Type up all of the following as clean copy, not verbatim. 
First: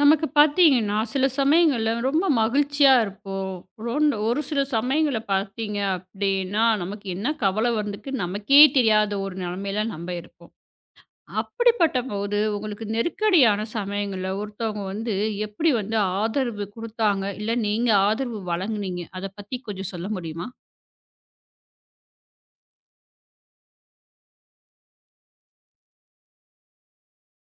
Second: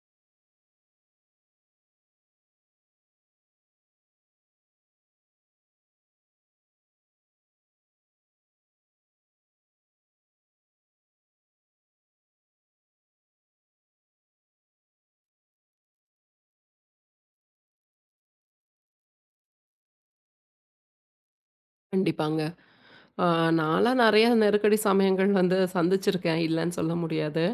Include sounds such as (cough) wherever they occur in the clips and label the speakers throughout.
Speaker 1: நமக்கு பார்த்தீங்கன்னா, சில சமயங்கள்ல ரொம்ப மகிழ்ச்சியா இருப்போம். ஒரு சில சமயங்கள்ல பார்த்தீங்க அப்டின்னா, நமக்கு என்ன கவலை வந்துக்கு நமக்கே தெரியாத ஒரு நிலைமையில நம்ப இருப்போம். அப்படிப்பட்ட போது, உங்களுக்கு நெருக்கடியான சமயங்கள்ல ஒருத்தவங்க வந்து எப்படி வந்து ஆதரவு குடுத்தாங்க? இல்ல நீங்க ஆதரவு வழங்குனீங்க? அத பத்தி கொஞ்சம் சொல்ல முடியுமா?
Speaker 2: கண்டிப்பாங்க. ஆ நான்லாம் நெறைய நெருக்கடி சமயங்கள் வந்து சந்திச்சிருக்கேன், இல்லன்னு சொல்ல முடியாது.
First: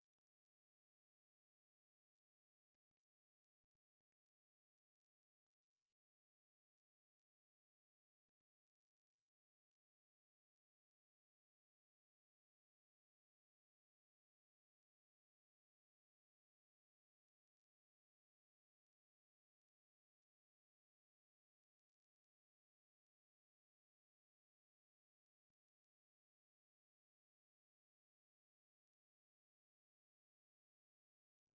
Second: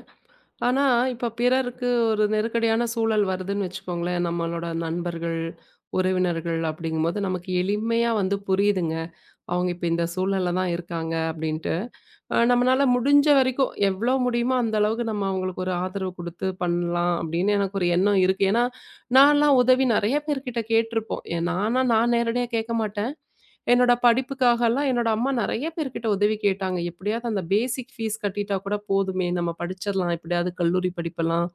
Speaker 2: ஆனா, இப்ப பிறருக்கு ஒரு நெருக்கடியான சூழல் வருதுன்னு வச்சுக்கோங்களேன், நம்மளோட நண்பர்கள், உறவினர்கள் அப்படிங்கும்போது நமக்கு எளிமையா வந்து புரியுதுங்க. அவங்க இப்ப இந்த சூழல்ல தான் இருக்காங்க அப்படின்ட்டு. நம்மனால முடிஞ்ச வரைக்கும் எவ்வளோ முடியுமோ அந்த அளவுக்கு நம்ம அவங்களுக்கு ஒரு ஆதரவு குடுத்து பண்ணலாம் அப்படின்னு எனக்கு ஒரு எண்ணம் இருக்கு. ஏன்னா, நான்லாம் உதவி நெறைய பேர்கிட்ட கேட்டுருப்போம். ஏ நானா நான் நேரடியா கேட்க மாட்டேன். என்னோட படிப்புக்காகலாம் என்னோட அம்மா நெறைய பேர்கிட்ட உதவி கேட்டாங்க. எப்படியாவது அந்த பேசிக் ஃபீஸ் கட்டிட்டா கூட போதுமே, நம்ம படிச்சிடலாம். எப்படியாவது கல்லூரி படிப்பெல்லாம்.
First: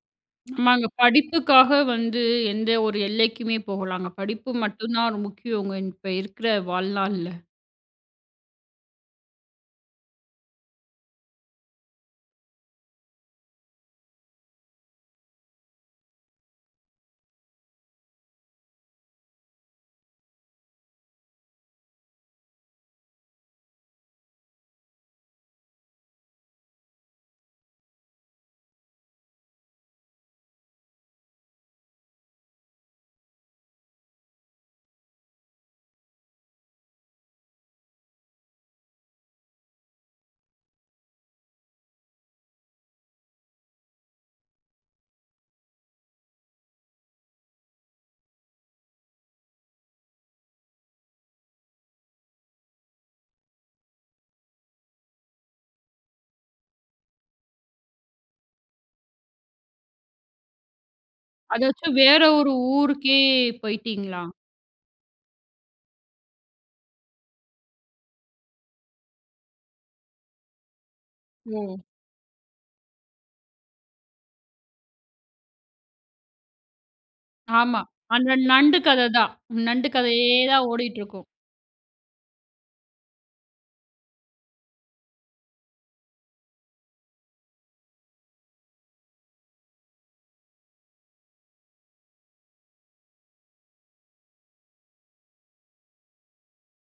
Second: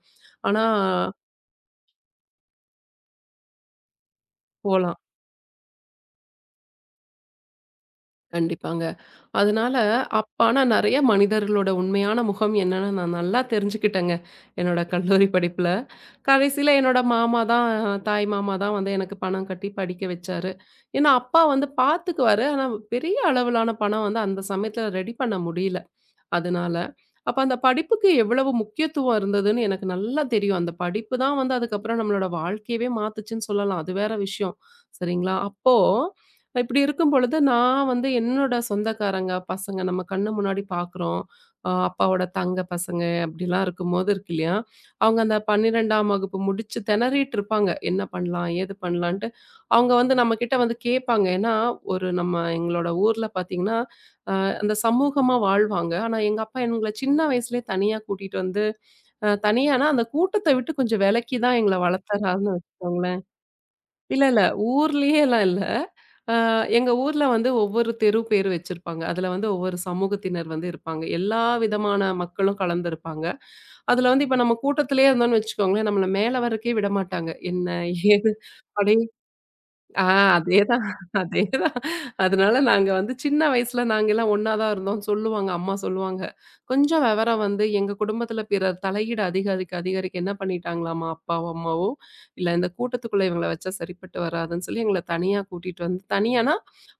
Speaker 2: ஆனா
Speaker 1: நம்ம அங்க படிப்புக்காக வந்து எந்த ஒரு எல்லைக்குமே போகலாங்க. படிப்பு மட்டும்
Speaker 2: போலாம்.
Speaker 1: தான் ஒரு முக்கியங்க இப்ப இருக்கிற வாழ்நாள்ல.
Speaker 2: கண்டிப்பாங்க. அதனால அப்ப ஆனா நெறைய மனிதர்களோட உண்மையான முகம் என்னன்னு நான் நல்லா தெரிஞ்சுக்கிட்டேங்க. என்னோட கல்லூரி படிப்புல. கடைசியில என்னோட மாமா தான் தாய் மாமா தான் வந்து எனக்கு பணம் கட்டி படிக்க வச்சாரு. ஏன்னா அப்பா வந்து பாத்துக்குவாரு. ஆனா பெரிய அளவிலான பணம் வந்து அந்த சமயத்துல ரெடி பண்ண முடியல. அதனால. அப்ப அந்த படிப்புக்கு எவ்வளவு முக்கியத்துவம் இருந்ததுன்னு எனக்கு நல்லா தெரியும். அந்த படிப்பு தான் வந்து அதுக்கப்புறம் நம்மளோட வாழ்க்கையவே மாத்துச்சுன்னு சொல்லலாம். அது வேற விஷயம். சரிங்களா? அப்போ இப்படி இருக்கும் பொழுது நான் வந்து என்னோட சொந்தக்காரங்க, பசங்க நம்ம கண்ணு முன்னாடி பார்க்குறோம். அப்பாவோட தங்க பசங்க அப்படிலாம் இருக்கும்போது இருக்கு இல்லையா? அவங்க அந்த 12ஆம் வகுப்பு முடிச்சு திணறிட்டு இருப்பாங்க. என்ன பண்ணலாம்? ஏது பண்ணலான்ட்டு. அவங்க வந்து நம்மகிட்ட வந்து கேட்பாங்க. ஏன்னா, ஒரு நம்ம எங்களோட ஊர்ல பார்த்தீங்கன்னா, அந்த சமூகமா வாழ்வாங்க. ஆனா, எங்க அப்பா எங்கள சின்ன வயசுலயே தனியா கூட்டிட்டு வந்து, தனியானா அந்த கூட்டத்த விட்டு கொஞ்சம் விலக்கி தான் எங்கள
Speaker 1: அதாச்சும் வேற ஒரு
Speaker 2: வளர்த்தறாருன்னு
Speaker 1: ஊருக்கே
Speaker 2: வச்சுக்கோங்களேன். இல்ல,
Speaker 1: போயிட்டீங்களா?
Speaker 2: இல்ல. ஊர்லயேலாம் இல்ல. அ எங்க ஊர்ல வந்து ஒவ்வொரு தெரு பேரு வச்சிருப்பாங்க. அதுல வந்து ஒவ்வொரு சமூகத்தினர் வந்து இருப்பாங்க. எல்லா
Speaker 1: ஓ!
Speaker 2: விதமான மக்களும் கலந்திருப்பாங்க. அதுல வந்து இப்ப நம்ம கூட்டத்திலேயே இருந்தோம்னு வச்சுக்கோங்களேன், நம்மள மேல வரக்கே விடமாட்டாங்க. என்ன?
Speaker 1: ஆமா.
Speaker 2: ஏது?
Speaker 1: அந்த நண்டு
Speaker 2: அப்டியே
Speaker 1: கத தான். நண்டு
Speaker 2: ஆ
Speaker 1: கதையே தான்
Speaker 2: அதேதான்,
Speaker 1: ஓடிட்டுருக்கும்.
Speaker 2: அதேதான். அதனால நாங்க வந்து சின்ன வயசுல நாங்கலாம் ஒண்ணா தான் இருந்தோம்னு சொல்லுவாங்க. அம்மா சொல்லுவாங்க. கொஞ்சம் விவரம் வந்து எங்க குடும்பத்துல பிறர் தலையீடு அதிகரிக்க, அதிகரிக்க என்ன பண்ணிட்டாங்களாமா அப்பாவோ, அம்மாவோ, இல்ல இந்த கூட்டத்துக்குள்ள இவங்கள வச்சா சரிப்பட்டு வராதுன்னு சொல்லி எங்கள தனியா கூட்டிட்டு வந்து தனியானா,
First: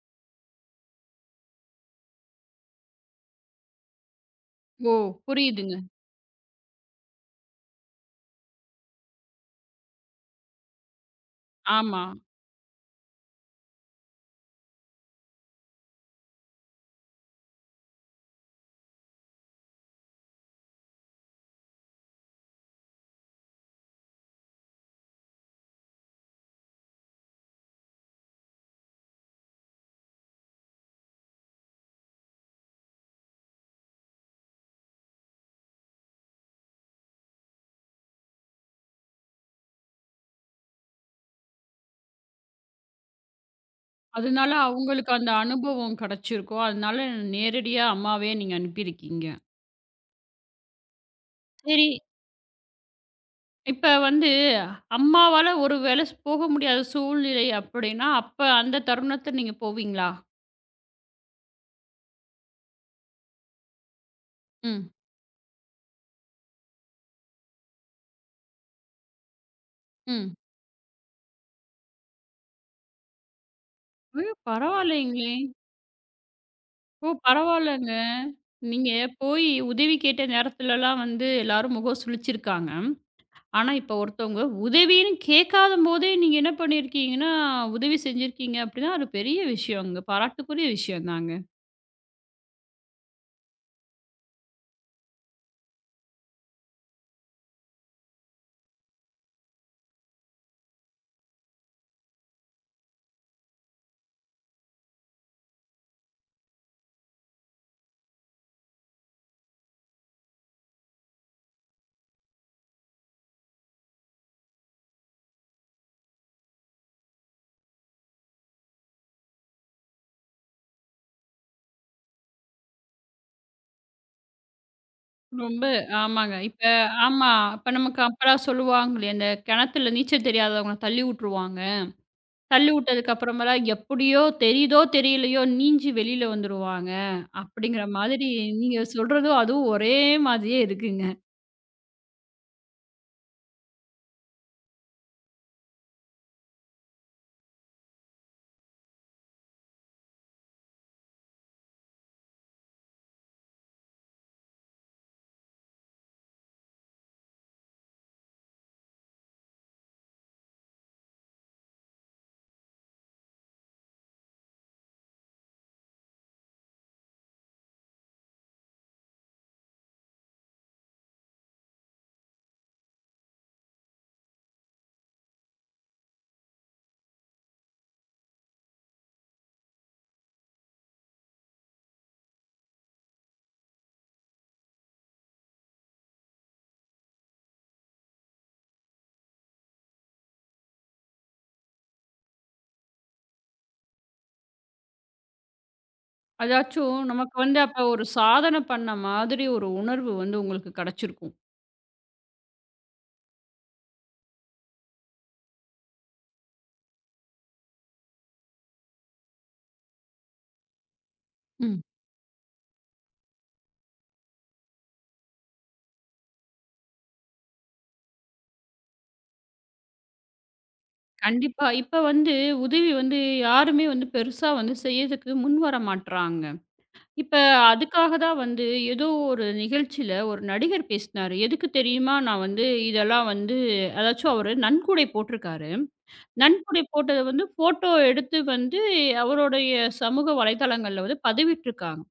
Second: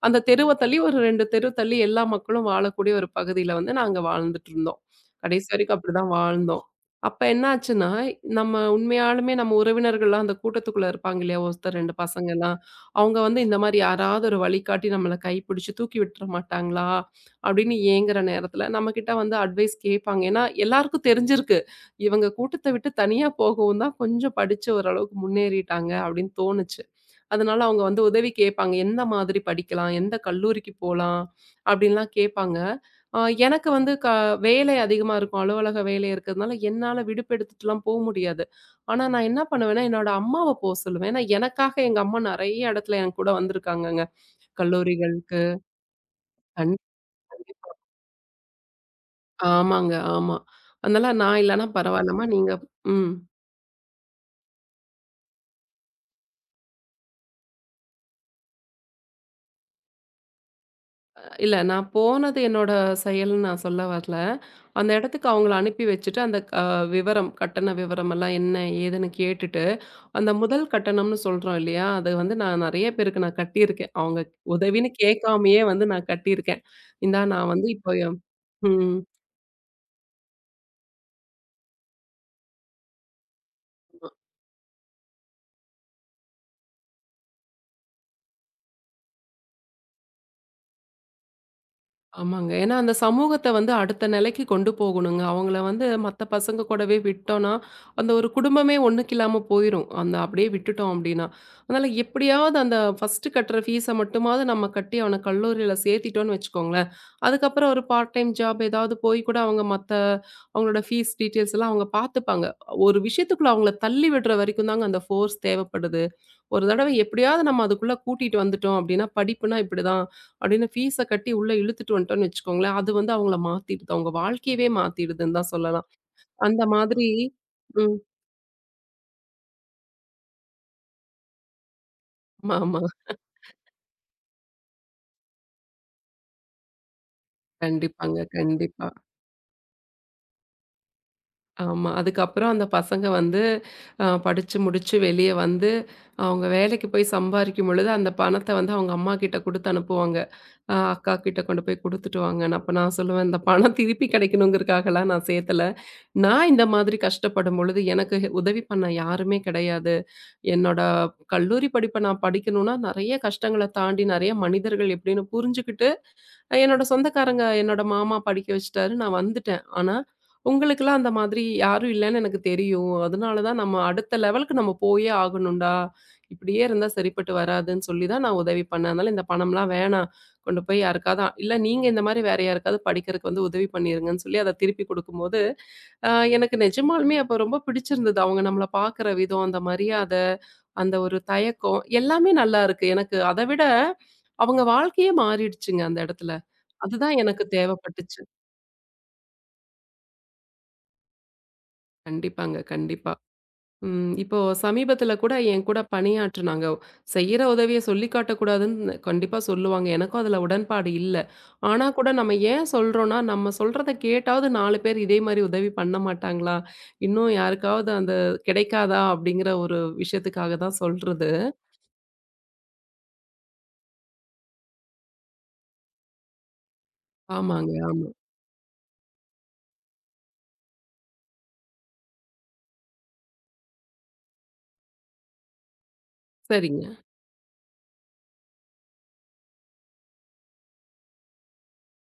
Speaker 2: அந்த தெருவ தள்ளி ஒரு 2 தெரு தள்ளி எல்லா மக்களும் வாழக்கூடிய ஒரு பகுதியில வந்து நாங்க வாழ்ந்துட்டு இருந்தோம்.
Speaker 1: ஓ!
Speaker 2: கடைசி வரைக்கும்
Speaker 1: புரியுதுங்க.
Speaker 2: அப்படிதான் வாழ்ந்தோம். அப்ப என்ன ஆச்சுன்னா, நம்ம உண்மையாலுமே நம்ம உறவினர்கள்லாம் அந்த கூட்டத்துக்குள்ள இருப்பாங்க இல்லையா? ஒருத்தர் 2
Speaker 1: ஆமா.
Speaker 2: பசங்கலாம் அவங்க வந்து இந்த மாரி யாராவது ஒரு வழிகாட்டி நம்மள கைப்பிடிச்சு தூக்கி விட்டுற மாட்டாங்களா? அப்படின்னு ஏங்குற நேரத்துல நம்மகிட்ட வந்து அட்வைஸ் கேட்பாங்க. ஏன்னா எல்லாருக்கும் தெரிஞ்சிருக்கு. இவங்க கூட்டத்த விட்டு தனியா போகவும் தான் கொஞ்சம் படிச்சு ஓரளவுக்கு முன்னேறிட்டாங்க அப்படின்னு தோணுச்சு. அதனால அவங்க வந்து உதவி கேட்பாங்க. எந்த மாதிரி படிக்கலாம்? எந்த கல்லூரிக்கு போலாம்? அப்படின்லாம் கேட்பாங்க. அ எனக்கு வந்து வேலை அதிகமா இருக்கும். அலுவலக வேலை இருக்கிறதுனால என்னால விடுப்பு எடுத்துட்டுலாம் போ முடியாது. ஆனா, நான் என்ன பண்ணுவேன்னா, என்னோட அம்மாவ போ சொல்லுவேன். ஏன்னா, எனக்காக எங்க அம்மா நெறைய இடத்துல என் கூட வந்திருக்காங்கங்க.
Speaker 1: அதனால அவங்களுக்கு அந்த
Speaker 2: கல்லூரிகளுக்கு
Speaker 1: அனுபவம் கிடைச்சிருக்கும்.
Speaker 2: கண்
Speaker 1: அதனால
Speaker 2: கண்டிப்பா.
Speaker 1: நேரடியா அம்மாவே நீங்க அனுப்பியிருக்கீங்க.
Speaker 2: ஆமாங்க, ஆமா. அதனால நான் இல்லன்னா
Speaker 1: சரி,
Speaker 2: பரவாயில்லம்மா நீங்க ம்.
Speaker 1: இப்ப வந்து அம்மாவால ஒரு வேள போக முடியாத சூழ்நிலை அப்படின்னா, அப்ப அந்த தருணத்துல நீங்க போவீங்களா?
Speaker 2: இல்ல நான் போனது என்னோட செயல்ன்னு நான் சொல்ல வரல. அந்த
Speaker 1: ம்,
Speaker 2: இடத்துக்கு அவங்கள அனுப்பி வச்சுட்டு, அந்த விவரம், கட்டண விவரமெல்லாம் என்ன ஏதுன்னு கேட்டுட்டு, அந்த
Speaker 1: ம்.
Speaker 2: முதல் கட்டணம்னு சொல்றோம் இல்லையா? அது வந்து நான் நெறைய பேருக்கு நான் கட்டியிருக்கேன். அவங்க
Speaker 1: ஐயோ!
Speaker 2: உதவின்னு
Speaker 1: பரவாயில்லைங்களே!
Speaker 2: கேட்காமயே வந்து நான் கட்டியிருக்கேன்.
Speaker 1: ஓ!
Speaker 2: இந்தா நான் வந்து
Speaker 1: பரவாயில்லங்க.
Speaker 2: இப்போ எம்
Speaker 1: நீங்க
Speaker 2: ம்.
Speaker 1: போய் உதவி கேட்ட நேரத்துலலாம் வந்து எல்லாரும் முகம் சுளிச்சிருக்காங்க. ஆனா, இப்ப ஒருத்தவங்க உதவின்னு கேட்காதம்போதே நீங்க என்ன பண்ணியிருக்கீங்கன்னா, உதவி செஞ்சிருக்கீங்க அப்படின்னா, அது பெரிய விஷயங்க. பாராட்டுக்குரிய விஷயம் தாங்க.
Speaker 2: ஆமாங்க. ஏன்னா அந்த சமூகத்த வந்து அடுத்த நிலைக்கு கொண்டு போகணுங்க. அவங்கள வந்து மத்த பசங்க கூடவே விட்டோம்னா, அந்த ஒரு குடும்பமே ஒண்ணுக்கில்லாம போயிரும். அந்த அப்படியே விட்டுட்டோம் அப்படின்னா. அதனால எப்படியாவது அந்த ஃபர்ஸ்ட்டு கட்டுற ஃபீஸ மட்டுமாவது நம்ம கட்டி அவன கல்லூரியில சேர்த்திட்டோம்னு வச்சுக்கோங்களேன். அதுக்கப்புறம் ஒரு பார்ட் டைம் ஜாப் ஏதாவது போய் கூட அவங்க மத்த அவங்களோட ஃபீஸ் டீட்டெயில்ஸ் எல்லாம் அவங்க பார்த்துப்பாங்க. ஒரு விஷயத்துக்குள்ள அவங்கள தள்ளி விடுற வரைக்கும் தாங்க அந்த ஃபோர்ஸ் தேவைப்படுது. ஒரு தடவை எப்படியாவது நம்ம அதுக்குள்ள கூட்டிட்டு வந்துட்டோம் அப்படின்னா, படிப்புனா இப்படிதான் அப்படின்னு ஃபீஸ கட்டி உள்ள இழுத்துட்டு வந்துட்டோம்னு வச்சுக்கோங்களேன், அது வந்து அவங்கள மாத்திடுது. அவங்க வாழ்க்கையவே மாத்திடுதுன்னு தான்
Speaker 1: ரொம்ப
Speaker 2: சொல்லலாம்.
Speaker 1: ஆமாங்க.
Speaker 2: அந்த
Speaker 1: இப்ப
Speaker 2: மாதிரி
Speaker 1: ஆமா. இப்ப
Speaker 2: ம்.
Speaker 1: நமக்கு அப்பலாம் சொல்லுவாங்களே, அந்த கிணத்துல நீச்சல் தெரியாதவங்கள தள்ளி வுட்டுருவாங்க. தள்ளி
Speaker 2: ஆமா.
Speaker 1: வுட்டதுக்கு அப்புறமேலா எப்படியோ தெரியுதோ, தெரியலையோ நீஞ்சி வெளியில வந்துருவாங்க. அப்படிங்கிற
Speaker 2: கண்டிப்பாங்க.
Speaker 1: மாதிரி நீங்க
Speaker 2: கண்டிப்பா.
Speaker 1: சொல்றதும், அதுவும் ஒரே மாதிரியே இருக்குங்க.
Speaker 2: ஆமா. அதுக்கப்புறம் அந்த பசங்க வந்து படிச்சு முடிச்சு வெளிய வந்து, அவங்க வேலைக்கு போய் சம்பாரிக்கும் பொழுது, அந்த பணத்த வந்து அவங்க அம்மாகிட்ட குடுத்து அனுப்புவாங்க. அக்கா கிட்ட கொண்டு போய் குடுத்துட்டு வாங்கன்னு. அப்ப நான் சொல்லுவேன், "இந்த பணம் திருப்பி கிடைக்கணுங்கிறதுக்காகலாம் நான் சேர்த்தல. நான் இந்த மாதிரி கஷ்டப்படும் பொழுது எனக்கு உதவி பண்ண யாருமே கிடையாது. என்னோட கல்லூரி படிப்ப நான் படிக்கணும்னா, நெறைய கஷ்டங்கள தாண்டி நெறைய மனிதர்கள் எப்படின்னு புரிஞ்சுகிட்டு, என்னோட சொந்தக்காரங்க என்னோட மாமா படிக்க வச்சுட்டாரு. நான் வந்துட்டேன். ஆனா, உங்களுக்கெல்லாம் அந்த மாதிரி யாரும் இல்லன்னு எனக்கு தெரியும். அதனால தான் நம்ம அடுத்த லெவலுக்கு நம்ம போயே ஆகணும்டா. இப்படியே இருந்தா சரிப்பட்டு வராதுன்னு சொல்லி தான் நான் உதவி பண்ணேன். அதனால இந்த பணம்லாம் வேணாம். கொண்டு போய் யாருக்காவது இல்ல நீங்க இந்த மாரி வேற யாருக்காவது படிக்கிறதுக்கு வந்து உதவி பண்ணிருங்கன்னு சொல்லி அத திருப்பி குடுக்கும்போது, அ எனக்கு நிஜமாலுமே அப்ப ரொம்ப பிடிச்சிருந்தது. அவங்க நம்மள பார்க்குற விதம், அந்த மரியாத, அந்த ஒரு தயக்கம் எல்லாமே நல்லா இருக்கு. எனக்கு அத விட அவங்க வாழ்க்கையே மாறிடுச்சுங்க அந்த இடத்துல.
Speaker 1: அதாச்சும்
Speaker 2: அதுதான்
Speaker 1: நமக்கு
Speaker 2: எனக்கு
Speaker 1: வந்து அப்ப ஒரு
Speaker 2: தேவைப்பட்டுச்சு.
Speaker 1: சாதனை பண்ண மாதிரி ஒரு உணர்வு வந்து உங்களுக்கு கிடைச்சிருக்கும்.
Speaker 2: கண்டிப்பாங்க, கண்டிப்பா. ம். இப்போ சமீபத்தில கூட என் கூட பணியாற்றுனாங்க. செய்யற உதவிய சொல்லிக் காட்டக்கூடாதுன்னு கண்டிப்பா சொல்லுவாங்க. எனக்கும் அதில உடன்பாடு இல்ல.
Speaker 1: ம்.
Speaker 2: ஆனா கூட நம்ம ஏன் சொல்றோம்னா, நம்ம சொல்றத கேட்டாவது 4 பேர் இதே மாரி உதவி பண்ண மாட்டாங்களா? இன்னும் யாருக்காவது அந்த கிடைக்காதா? அப்படிங்கிற ஒரு விஷயத்துக்காக தான் சொல்றது.
Speaker 1: கண்டிப்பா. இப்ப வந்து உதவி வந்து யாருமே வந்து பெருசா வந்து செய்யறதுக்கு முன் வர மாட்றாங்க. இப்ப
Speaker 2: ஆமாங்க, ஆமா.
Speaker 1: அதுக்காக தான் வந்து ஏதோ ஒரு நிகழ்ச்சியில ஒரு நடிகர் பேசினாரு. எதுக்கு தெரியுமா? நான் வந்து இதெல்லாம் வந்து அதாச்சும் அவரு நன்கொடை போட்டிருக்காரு. நன்கொடை
Speaker 2: சரிங்க.
Speaker 1: போட்டத வந்து ஃபோட்டோ எடுத்து வந்து அவருடைய சமூக வலைதளங்கள்ல வந்து பதிவிட்டுருக்காங்க.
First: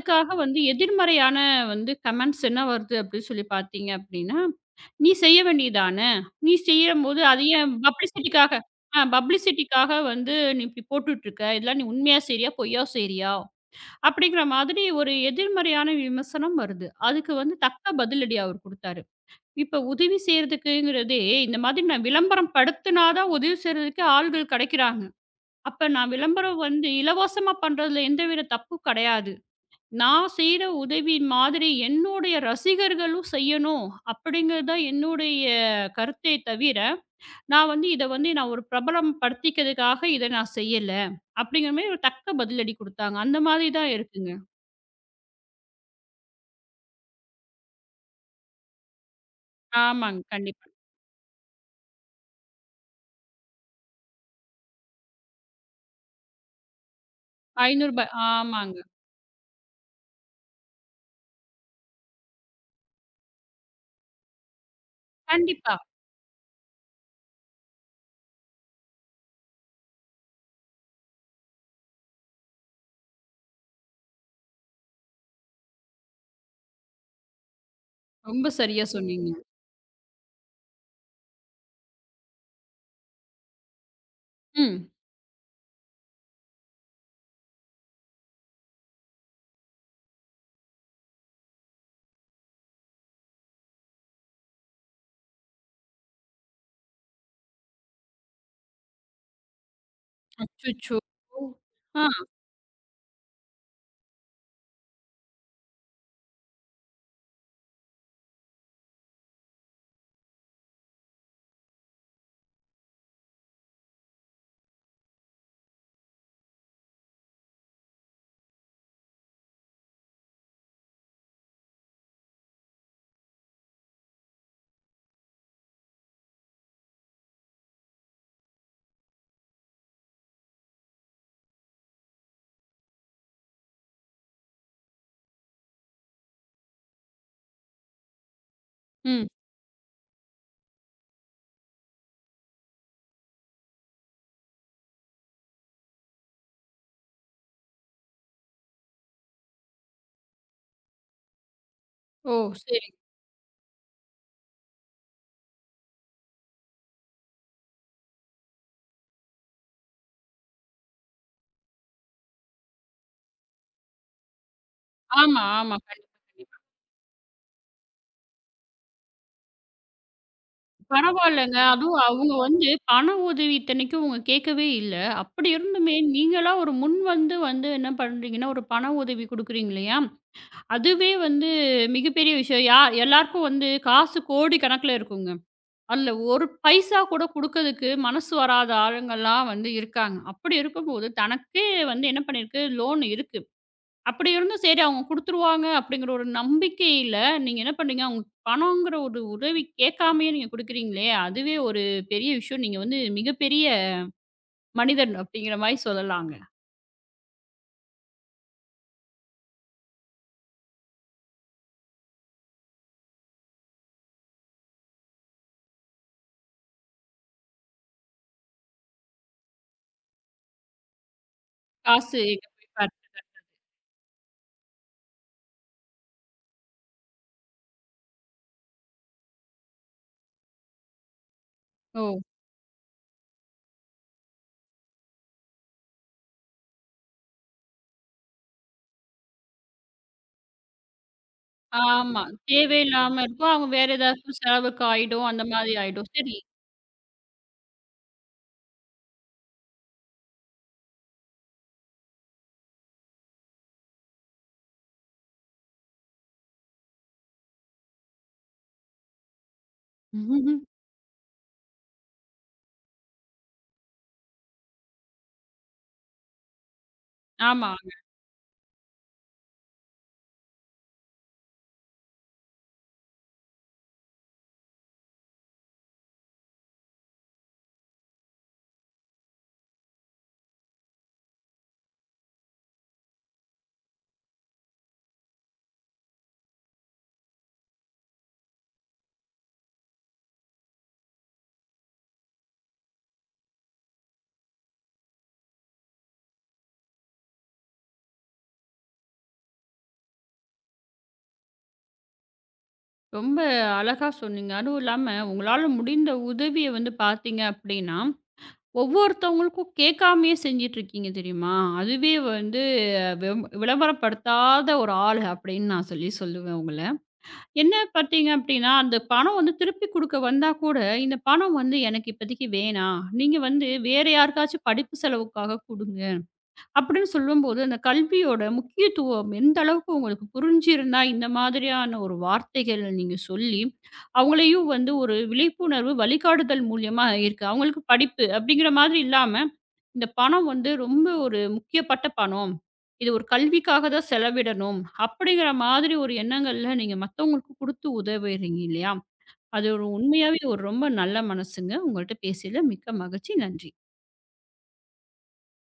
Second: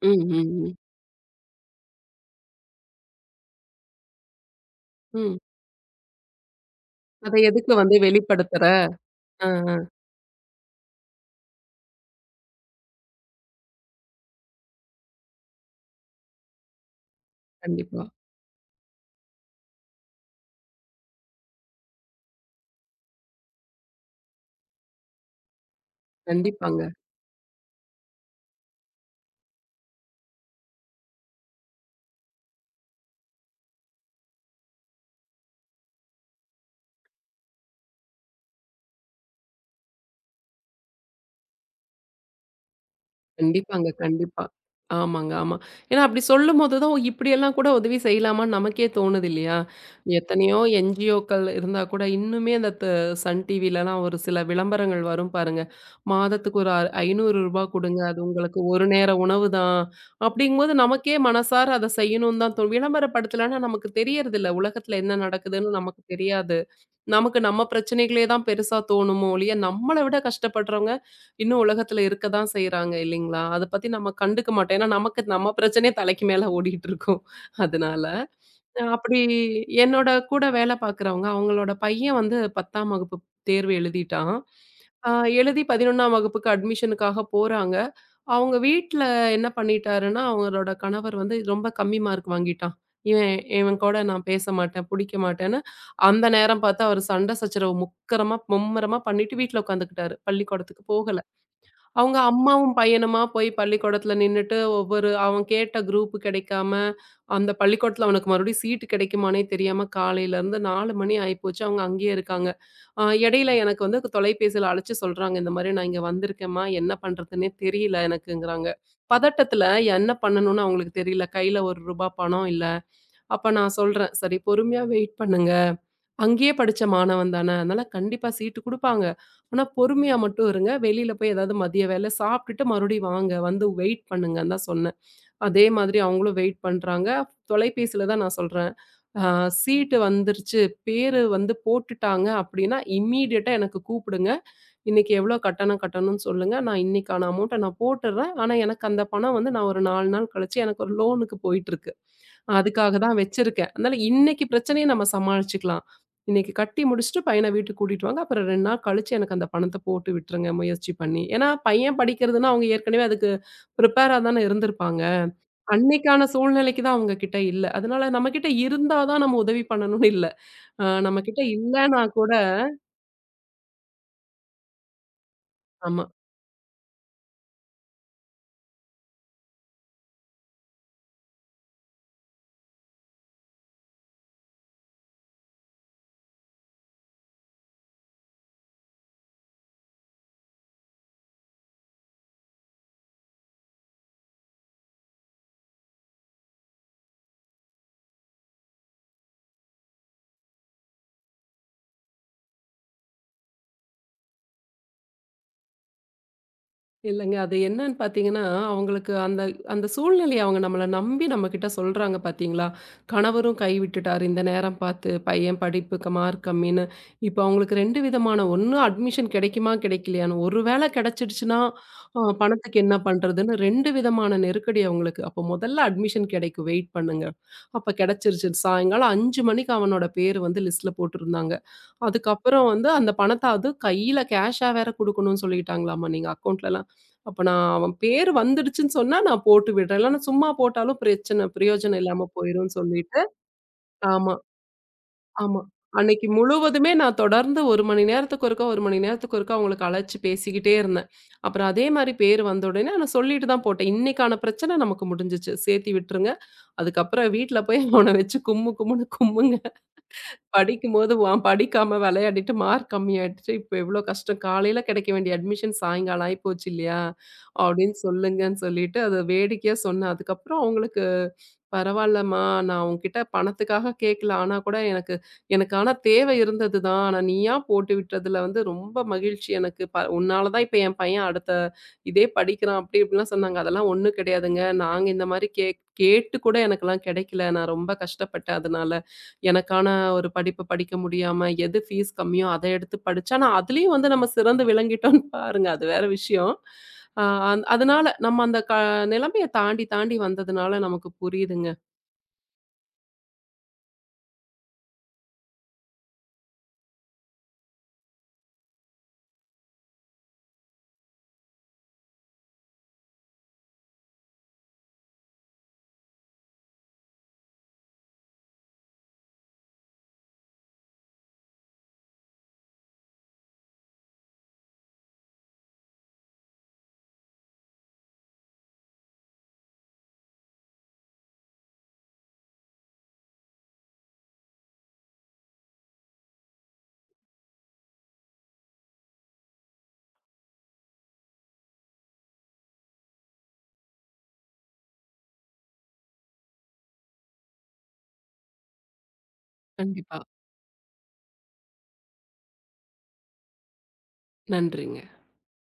Speaker 2: ம், ம்,
Speaker 1: வந்து
Speaker 2: ம்.
Speaker 1: எதிர்மறையான வந்து கமெண்ட்ஸ் என்ன வருது அப்படின்னு சொல்லி பார்த்தீங்க அப்படின்னா, "நீ
Speaker 2: ம்.
Speaker 1: செய்ய வேண்டியதான? நீ செய்யும்போது
Speaker 2: அத
Speaker 1: அது
Speaker 2: எதுக்கு
Speaker 1: ஏன்
Speaker 2: வந்து
Speaker 1: பப்ளிசிட்டிக்காக
Speaker 2: வெளிப்படுத்துற?
Speaker 1: ஆ
Speaker 2: ஆ, ஆ.
Speaker 1: பப்ளிசிட்டிக்காக வந்து நீ இப்படி போட்டுட்டு இருக்க? இதெல்லாம் நீ உண்மையா செய்றியா? பொய்யா செய்றியா?" அப்படிங்கிற மாதிரி ஒரு எதிர்மறையான விமர்சனம் வருது. அதுக்கு வந்து தக்க
Speaker 2: கண்டிப்பா,
Speaker 1: பதிலடி அவர் குடுத்தாரு. இப்ப உதவி செய்றதுக்குங்கிறதே, இந்த மாதிரி நான் விளம்பரம் படுத்துனா தான் உதவி செய்றதுக்கு ஆள்கள் கிடைக்கிறாங்க. அப்ப நான் விளம்பரம்
Speaker 2: கண்டிப்பாங்க.
Speaker 1: வந்து இலவசமா பண்றதுல எந்தவித தப்பும் கிடையாது. நான் செய்ற உதவி மாதிரி என்னுடைய ரசிகர்களும் செய்யணும் அப்படிங்கிறது தான் என்னுடைய கருத்தே தவிர, நான் வந்து இத வந்து நான் ஒரு பிரபலம் படுத்திக்கிறதுக்காக இத நான் செய்யல. அப்படிங்கிற மாரி ஒரு தக்க பதிலடி குடுத்தாங்க. அந்த மாதிரி
Speaker 2: கண்டிப்பாங்க,
Speaker 1: தான் இருக்குங்க.
Speaker 2: கண்டிப்பா. ஆமாங்க, ஆமா. ஏன்னா அப்படி சொல்லும்போது தான், ஓ! இப்படியெல்லாம் கூட உதவி செய்யலாமான்னு நமக்கே தோணுது இல்லையா?
Speaker 1: ஆமாங்க.
Speaker 2: எத்தனையோ
Speaker 1: கண்டிப்பா. ரூ.
Speaker 2: என்ஜிஓக்கள் இருந்தா கூட, இன்னுமே அந்த சன் டிவிலலாம் ஒரு சில விளம்பரங்கள் வரும் பாருங்க. மாதத்துக்கு ஒரு ரூ. 500 கொடுங்க.
Speaker 1: 500
Speaker 2: அது உங்களுக்கு
Speaker 1: ஆமாங்க.
Speaker 2: ஒரு நேர உணவு தான். அப்படிங்கும்போது நமக்கே மனசார அத செய்யணும்னு தான் தோணும். விளம்பரப்படுத்தலன்னா நமக்கு தெரியறதில்ல. உலகத்தில என்ன
Speaker 1: கண்டிப்பா.
Speaker 2: நடக்குதுன்னு நமக்கு தெரியாது. நமக்கு நம்ம பிரச்சனைகளே தான் பெருசா தோணுமோ ஒழிய, நம்மள விட கஷ்டப்படுறவங்க இன்னும் உலகத்துல இருக்க தான் செய்றாங்க இல்லைங்களா? அத பத்தி நம்ம கண்டுக்க மாட்டோம். ஏன்னா, நமக்கு நம்ம பிரச்சனையே தலைக்கு மேல ஓடிட்டு இருக்கும். அதனால,
Speaker 1: ரொம்ப சரியா
Speaker 2: அப்படி
Speaker 1: சொன்னீங்க.
Speaker 2: என்னோட கூட வேலை பார்க்குறவங்க, அவங்களோட பையன் வந்து 10ஆம் வகுப்பு தேர்வு எழுதிட்டான்.
Speaker 1: ம்.
Speaker 2: அ எழுதி 11ஆம் வகுப்புக்கு அட்மிஷனுக்காக போறாங்க. அவங்க வீட்ல என்ன பண்ணிட்டாருன்னா, அவங்களோட கணவர் வந்து ரொம்ப கம்மி மார்க் வாங்கிட்டான். இவன் இவன் கூட நான் பேச மாட்டேன், புடிக்க மாட்டேன்னு, அந்த நேரம் பார்த்து அவரு சண்டை சச்சரவு மும்முரமா பண்ணிட்டு வீட்ல உட்காந்துக்கிட்டாரு. பள்ளிக்கூடத்துக்கு
Speaker 1: அச்சச்சோ!
Speaker 2: போகல. அவங்க
Speaker 1: ஆ.
Speaker 2: அம்மாவும் பையனுமா போய் பள்ளிக்கூடத்துல நின்னுட்டு ஒவ்வொரு அவன் கேட்ட குரூப் கிடைக்காம, அந்த பள்ளிக்கூடத்துல அவனுக்கு மறுபடியும் சீட்டு கிடைக்குமான்னே தெரியாம காலையில இருந்து 4 மணி ஆயிப்போச்சு. அவங்க அங்கேயே இருக்காங்க. இடையில எனக்கு வந்து தொலைபேசியில அழைச்சு சொல்றாங்க, "இந்த மாரி நான் இங்க வந்திருக்கேன்ம்மா. என்ன பண்றதுன்னே தெரியல எனக்குங்கிறாங்க." பதட்டத்துல என்ன பண்ணணும்னு அவங்களுக்கு தெரியல. கையில ரூ. 1 பணம் இல்ல. அப்ப நான் சொல்றேன், "சரி பொறுமையா வெயிட் பண்ணுங்க. அங்கேயே படிச்ச மாணவன் தானே. அதனால கண்டிப்பா சீட்டு குடுப்பாங்க. ஆனா பொறுமையா மட்டும் இருங்க. வெளியில போய் ஏதாவது மதிய வேலை சாப்பிட்டுட்டு மறுபடியும் வாங்க. வந்து வெயிட் பண்ணுங்கன்னு தான் சொன்னேன். அதே மாதிரி அவங்களும் வெயிட் பண்றாங்க. தொலைபேசியில தான் நான் சொல்றேன். ஆ
Speaker 1: ம்.
Speaker 2: சீட்டு வந்துருச்சு. பேரு வந்து போட்டுட்டாங்க அப்டின்னா, இம்மீடியட்டா எனக்கு கூப்பிடுங்க. இன்னைக்கு எவ்வளோ கட்டணம் கட்டணும்னு சொல்லுங்க. நான் இன்னைக்கான அமௌண்ட்ட நான் போட்டுர்றேன். ஆனா, எனக்கு அந்த பணம் வந்து நான் ஒரு 4 நாள் கழிச்சு எனக்கு ஒரு லோனுக்கு போயிட்டுருக்கு.
Speaker 1: ஓ! சரிங்க.
Speaker 2: அதுக்காக தான் வச்சிருக்கேன். அதனால இன்னைக்கு பிரச்சனைய நம்ம சமாளிச்சுக்கலாம். இன்னைக்கு கட்டி முடிச்சுட்டு பையன வீட்டுக்கு கூட்டிட்டு வாங்க. அப்புறம் 2 நாள் கழிச்சு எனக்கு அந்த பணத்த போட்டு விட்டுருங்க முயற்சி பண்ணி. ஏன்னா, பையன் படிக்கிறதுன்னா அவங்க ஏற்கனவே அதுக்கு ப்ரிப்பேரா தானே இருந்திருப்பாங்க.
Speaker 1: ஆமா, ஆமா. கண்டிப்பா,
Speaker 2: அன்னைக்கான
Speaker 1: கண்டிப்பா.
Speaker 2: சூழ்நிலைக்கு தான் அவங்க கிட்ட இல்ல. அதனால நம்மகிட்ட இருந்தா தான் நம்ம உதவி பண்ணணும்னு இல்ல. நம்மகிட்ட
Speaker 1: பரவாயில்லங்க.
Speaker 2: இல்லன்னா
Speaker 1: அதுவும்
Speaker 2: கூட
Speaker 1: அவங்க வந்து பண உதவி இத்தனைக்கும் அவங்க கேட்கவே இல்ல. அப்படி இருந்துமே
Speaker 2: ஆமா.
Speaker 1: நீங்களா ஒரு முன் வந்து வந்து என்ன பண்றீங்கன்னா, ஒரு பண உதவி குடுக்குறீங்க இல்லையா? அதுவே வந்து மிகப்பெரிய விஷயம். எல்லாருக்கும் வந்து காசு கோடி கணக்குல இருக்குங்க. அதுல ஒரு பைசா கூட குடுக்கறதுக்கு மனசு வராத ஆளுங்கலாம் வந்து இருக்காங்க. அப்படி இருக்கும்போது, தனக்கே வந்து என்ன பண்ணிருக்கு லோன் இருக்கு. அப்படி இருந்தும் சரி அவங்க குடுத்துருவாங்க அப்படிங்கிற ஒரு நம்பிக்கையில, நீங்க என்ன பண்ணீங்க, அவங்க பணங்கிற ஒரு உதவி கேட்காமயே நீங்க குடுக்குறீங்களே, அதுவே ஒரு பெரிய விஷயம். நீங்க வந்து மிகப்பெரிய மனிதன் அப்படிங்கிற மாரி சொல்லலாங்க.
Speaker 2: இல்லங்க. அது என்னன்னு பார்த்தீங்கன்னா, அவங்களுக்கு அந்த அந்த சூழ்நிலைய அவங்க நம்மள நம்பி நம்மகிட்ட சொல்றாங்க பார்த்தீங்களா? கணவரும் கைவிட்டுட்டாரு இந்த நேரம் பார்த்து. பையன் படிப்புக்கு மார்க் கம்மின்னு. இப்ப அவங்களுக்கு 2 விதமான ஒண்ணு அட்மிஷன் கிடைக்குமா, கிடைக்கலையான்னு. ஒரு வேள கிடைச்சிடுச்சுன்னா,
Speaker 1: காசு எங்க போய்
Speaker 2: பணத்துக்கு என்ன பண்றதுன்னு 2 விதமான நெருக்கடி அவங்களுக்கு. அப்போ முதல்ல அட்மிஷன் கிடைக்கும் வெயிட் பண்ணுங்க. அப்ப கிடைச்சிருச்சு. சாயங்காலம் 5 மணிக்கு அவனோட பேரு வந்து லிஸ்ட்ல போட்டிருந்தாங்க.
Speaker 1: ஓ!
Speaker 2: அதுக்கப்புறம் வந்து அந்த பணத்த அது கையில கேஷா வேற குடுக்கணும்னு சொல்லிட்டாங்களாமா. நீங்க அக்கவுண்ட்லலாம் அப்ப நான் அவன் பேரு வந்துடுச்சுன்னு சொன்னா, நான் போட்டு விடுறேன். இல்லன்னா சும்மா போட்டாலும் பிரச்சனை, பிரயோஜனம்
Speaker 1: ஆமா.
Speaker 2: இல்லாம போயிரும்ன்னு சொல்லிட்டு
Speaker 1: தேவையில்லாம இருக்கும். அவங்க வேற
Speaker 2: ஆமா,
Speaker 1: ஏதாச்சும் செலவுக்கு ஆயிடும். அந்த
Speaker 2: ஆமா.
Speaker 1: மாதிரி ஆயிடும்.
Speaker 2: அன்னைக்கு
Speaker 1: சரி.
Speaker 2: முழுவதுமே நான் தொடர்ந்து 1 மணி நேரத்துக்கு ஒருக்கா, 1 மணி நேரத்துக்கு ஒருக்கா அவங்களுக்கு அழைச்சு பேசிக்கிட்டே இருந்தேன். அப்புறம் அதே மாரி பேரு வந்த உடனே நான் சொல்லிட்டு தான் போட்டேன். இன்னைக்கான பிரச்சனை நமக்கு முடிஞ்சுச்சு. சேர்த்தி விட்டுருங்க. அதுக்கப்புறம் வீட்ல போய் அவன வச்சு கும்மு கும்முன்னு கும்முங்க.
Speaker 1: ம்ஹும்.
Speaker 2: படிக்கும்போது வான் படிக்காம விளையாடிட்டு மார்க் கம்மியாயிடுச்சு. இப்ப எவ்ளோ கஷ்டம். காலையில கிடைக்க வேண்டிய அட்மிஷன் சாயங்காலம் ஆயிப்போச்சு இல்லையா?
Speaker 1: ஆமா.
Speaker 2: அப்படின்னு சொல்லுங்கன்னு சொல்லிட்டு அத வேடிக்கையா சொன்னேன். அதுக்கப்புறம் அவங்களுக்கு "பரவாயில்லம்மா, நான் உன்கிட்ட பணத்துக்காக கேட்கல. ஆனா கூட எனக்கு எனக்கு ஆனா தேவை இருந்தது தான். ஆனா நீயா போட்டு விட்டதுல வந்து ரொம்ப மகிழ்ச்சி எனக்கு. உன்னால தான் இப்ப என் பையன் அடுத்த இதே படிக்கிறான்." அப்படி இப்படிலாம் சொன்னாங்க. அதெல்லாம் ஒண்ணும் கிடையாதுங்க. நாங்க இந்த மாரி கேக் கேட்டு கூட எனக்கெல்லாம் கிடைக்கல. நான் ரொம்ப கஷ்டப்பட்டேன் அதனால. எனக்கான ஒரு படிப்பு படிக்க முடியாம, எது ஃபீஸ் கம்மியோ அத எடுத்து படிச்சா, ஆனா அதுலயும் வந்து நம்ம சிறந்து விளங்கிட்டோம்ன்னு (laughs) பாருங்க. அது வேற விஷயம். அ அந் அதனால நம்ம அந்த நிலைமைய தாண்டி, தாண்டி வந்ததுனால நமக்கு புரியுதுங்க.
Speaker 1: ரொம்ப அழகா சொன்னீங்க. அதுவும் இல்லாம உங்களால முடிந்த உதவிய வந்து பார்த்தீங்க அப்படின்னா ஒவ்வொருத்தவங்களுக்கும் கேட்காமயே செஞ்சிட்டுருக்கீங்க தெரியுமா? அதுவே வந்து விளம்பரப்படுத்தாத ஒரு ஆள் அப்படின்னு நான் சொல்லி சொல்லுவேன் உங்கள. என்ன பார்த்தீங்க அப்படின்னா, அந்த பணம் வந்து திருப்பி குடுக்க வந்தா கூட, இந்த பணம் வந்து எனக்கு இப்போதைக்கு வேணாம். நீங்க வந்து வேற யாருக்காச்சும் படிப்பு செலவுக்காக குடுங்க. அப்படின்னு சொல்லும்போது, அந்த கல்வியோட முக்கியத்துவம் எந்த அளவுக்கு உங்களுக்கு புரிஞ்சிருந்தா, இந்த மாதிரியான ஒரு வார்த்தைகள் நீங்க சொல்லி, அவங்களையும் வந்து ஒரு விழிப்புணர்வு வழிகாட்டுதல் மூலியமா இருக்கு. அவங்களுக்கு படிப்பு அப்படிங்கிற மாதிரி இல்லாம, இந்த பணம் வந்து ரொம்ப ஒரு முக்கியப்பட்ட பணம். இது ஒரு கல்விக்காக தான் செலவிடணும். அப்படிங்கிற மாதிரி ஒரு எண்ணங்கள்ல நீங்க மத்தவங்களுக்கு குடுத்து உதவுறீங்க இல்லையா? அது ஒரு
Speaker 2: கண்டிப்பா.
Speaker 1: உண்மையாவே ஒரு ரொம்ப நல்ல மனசுங்க. உங்கள்ட்ட பேசியதில மிக்க மகிழ்ச்சி. நன்றி.
Speaker 2: நன்றிங்க.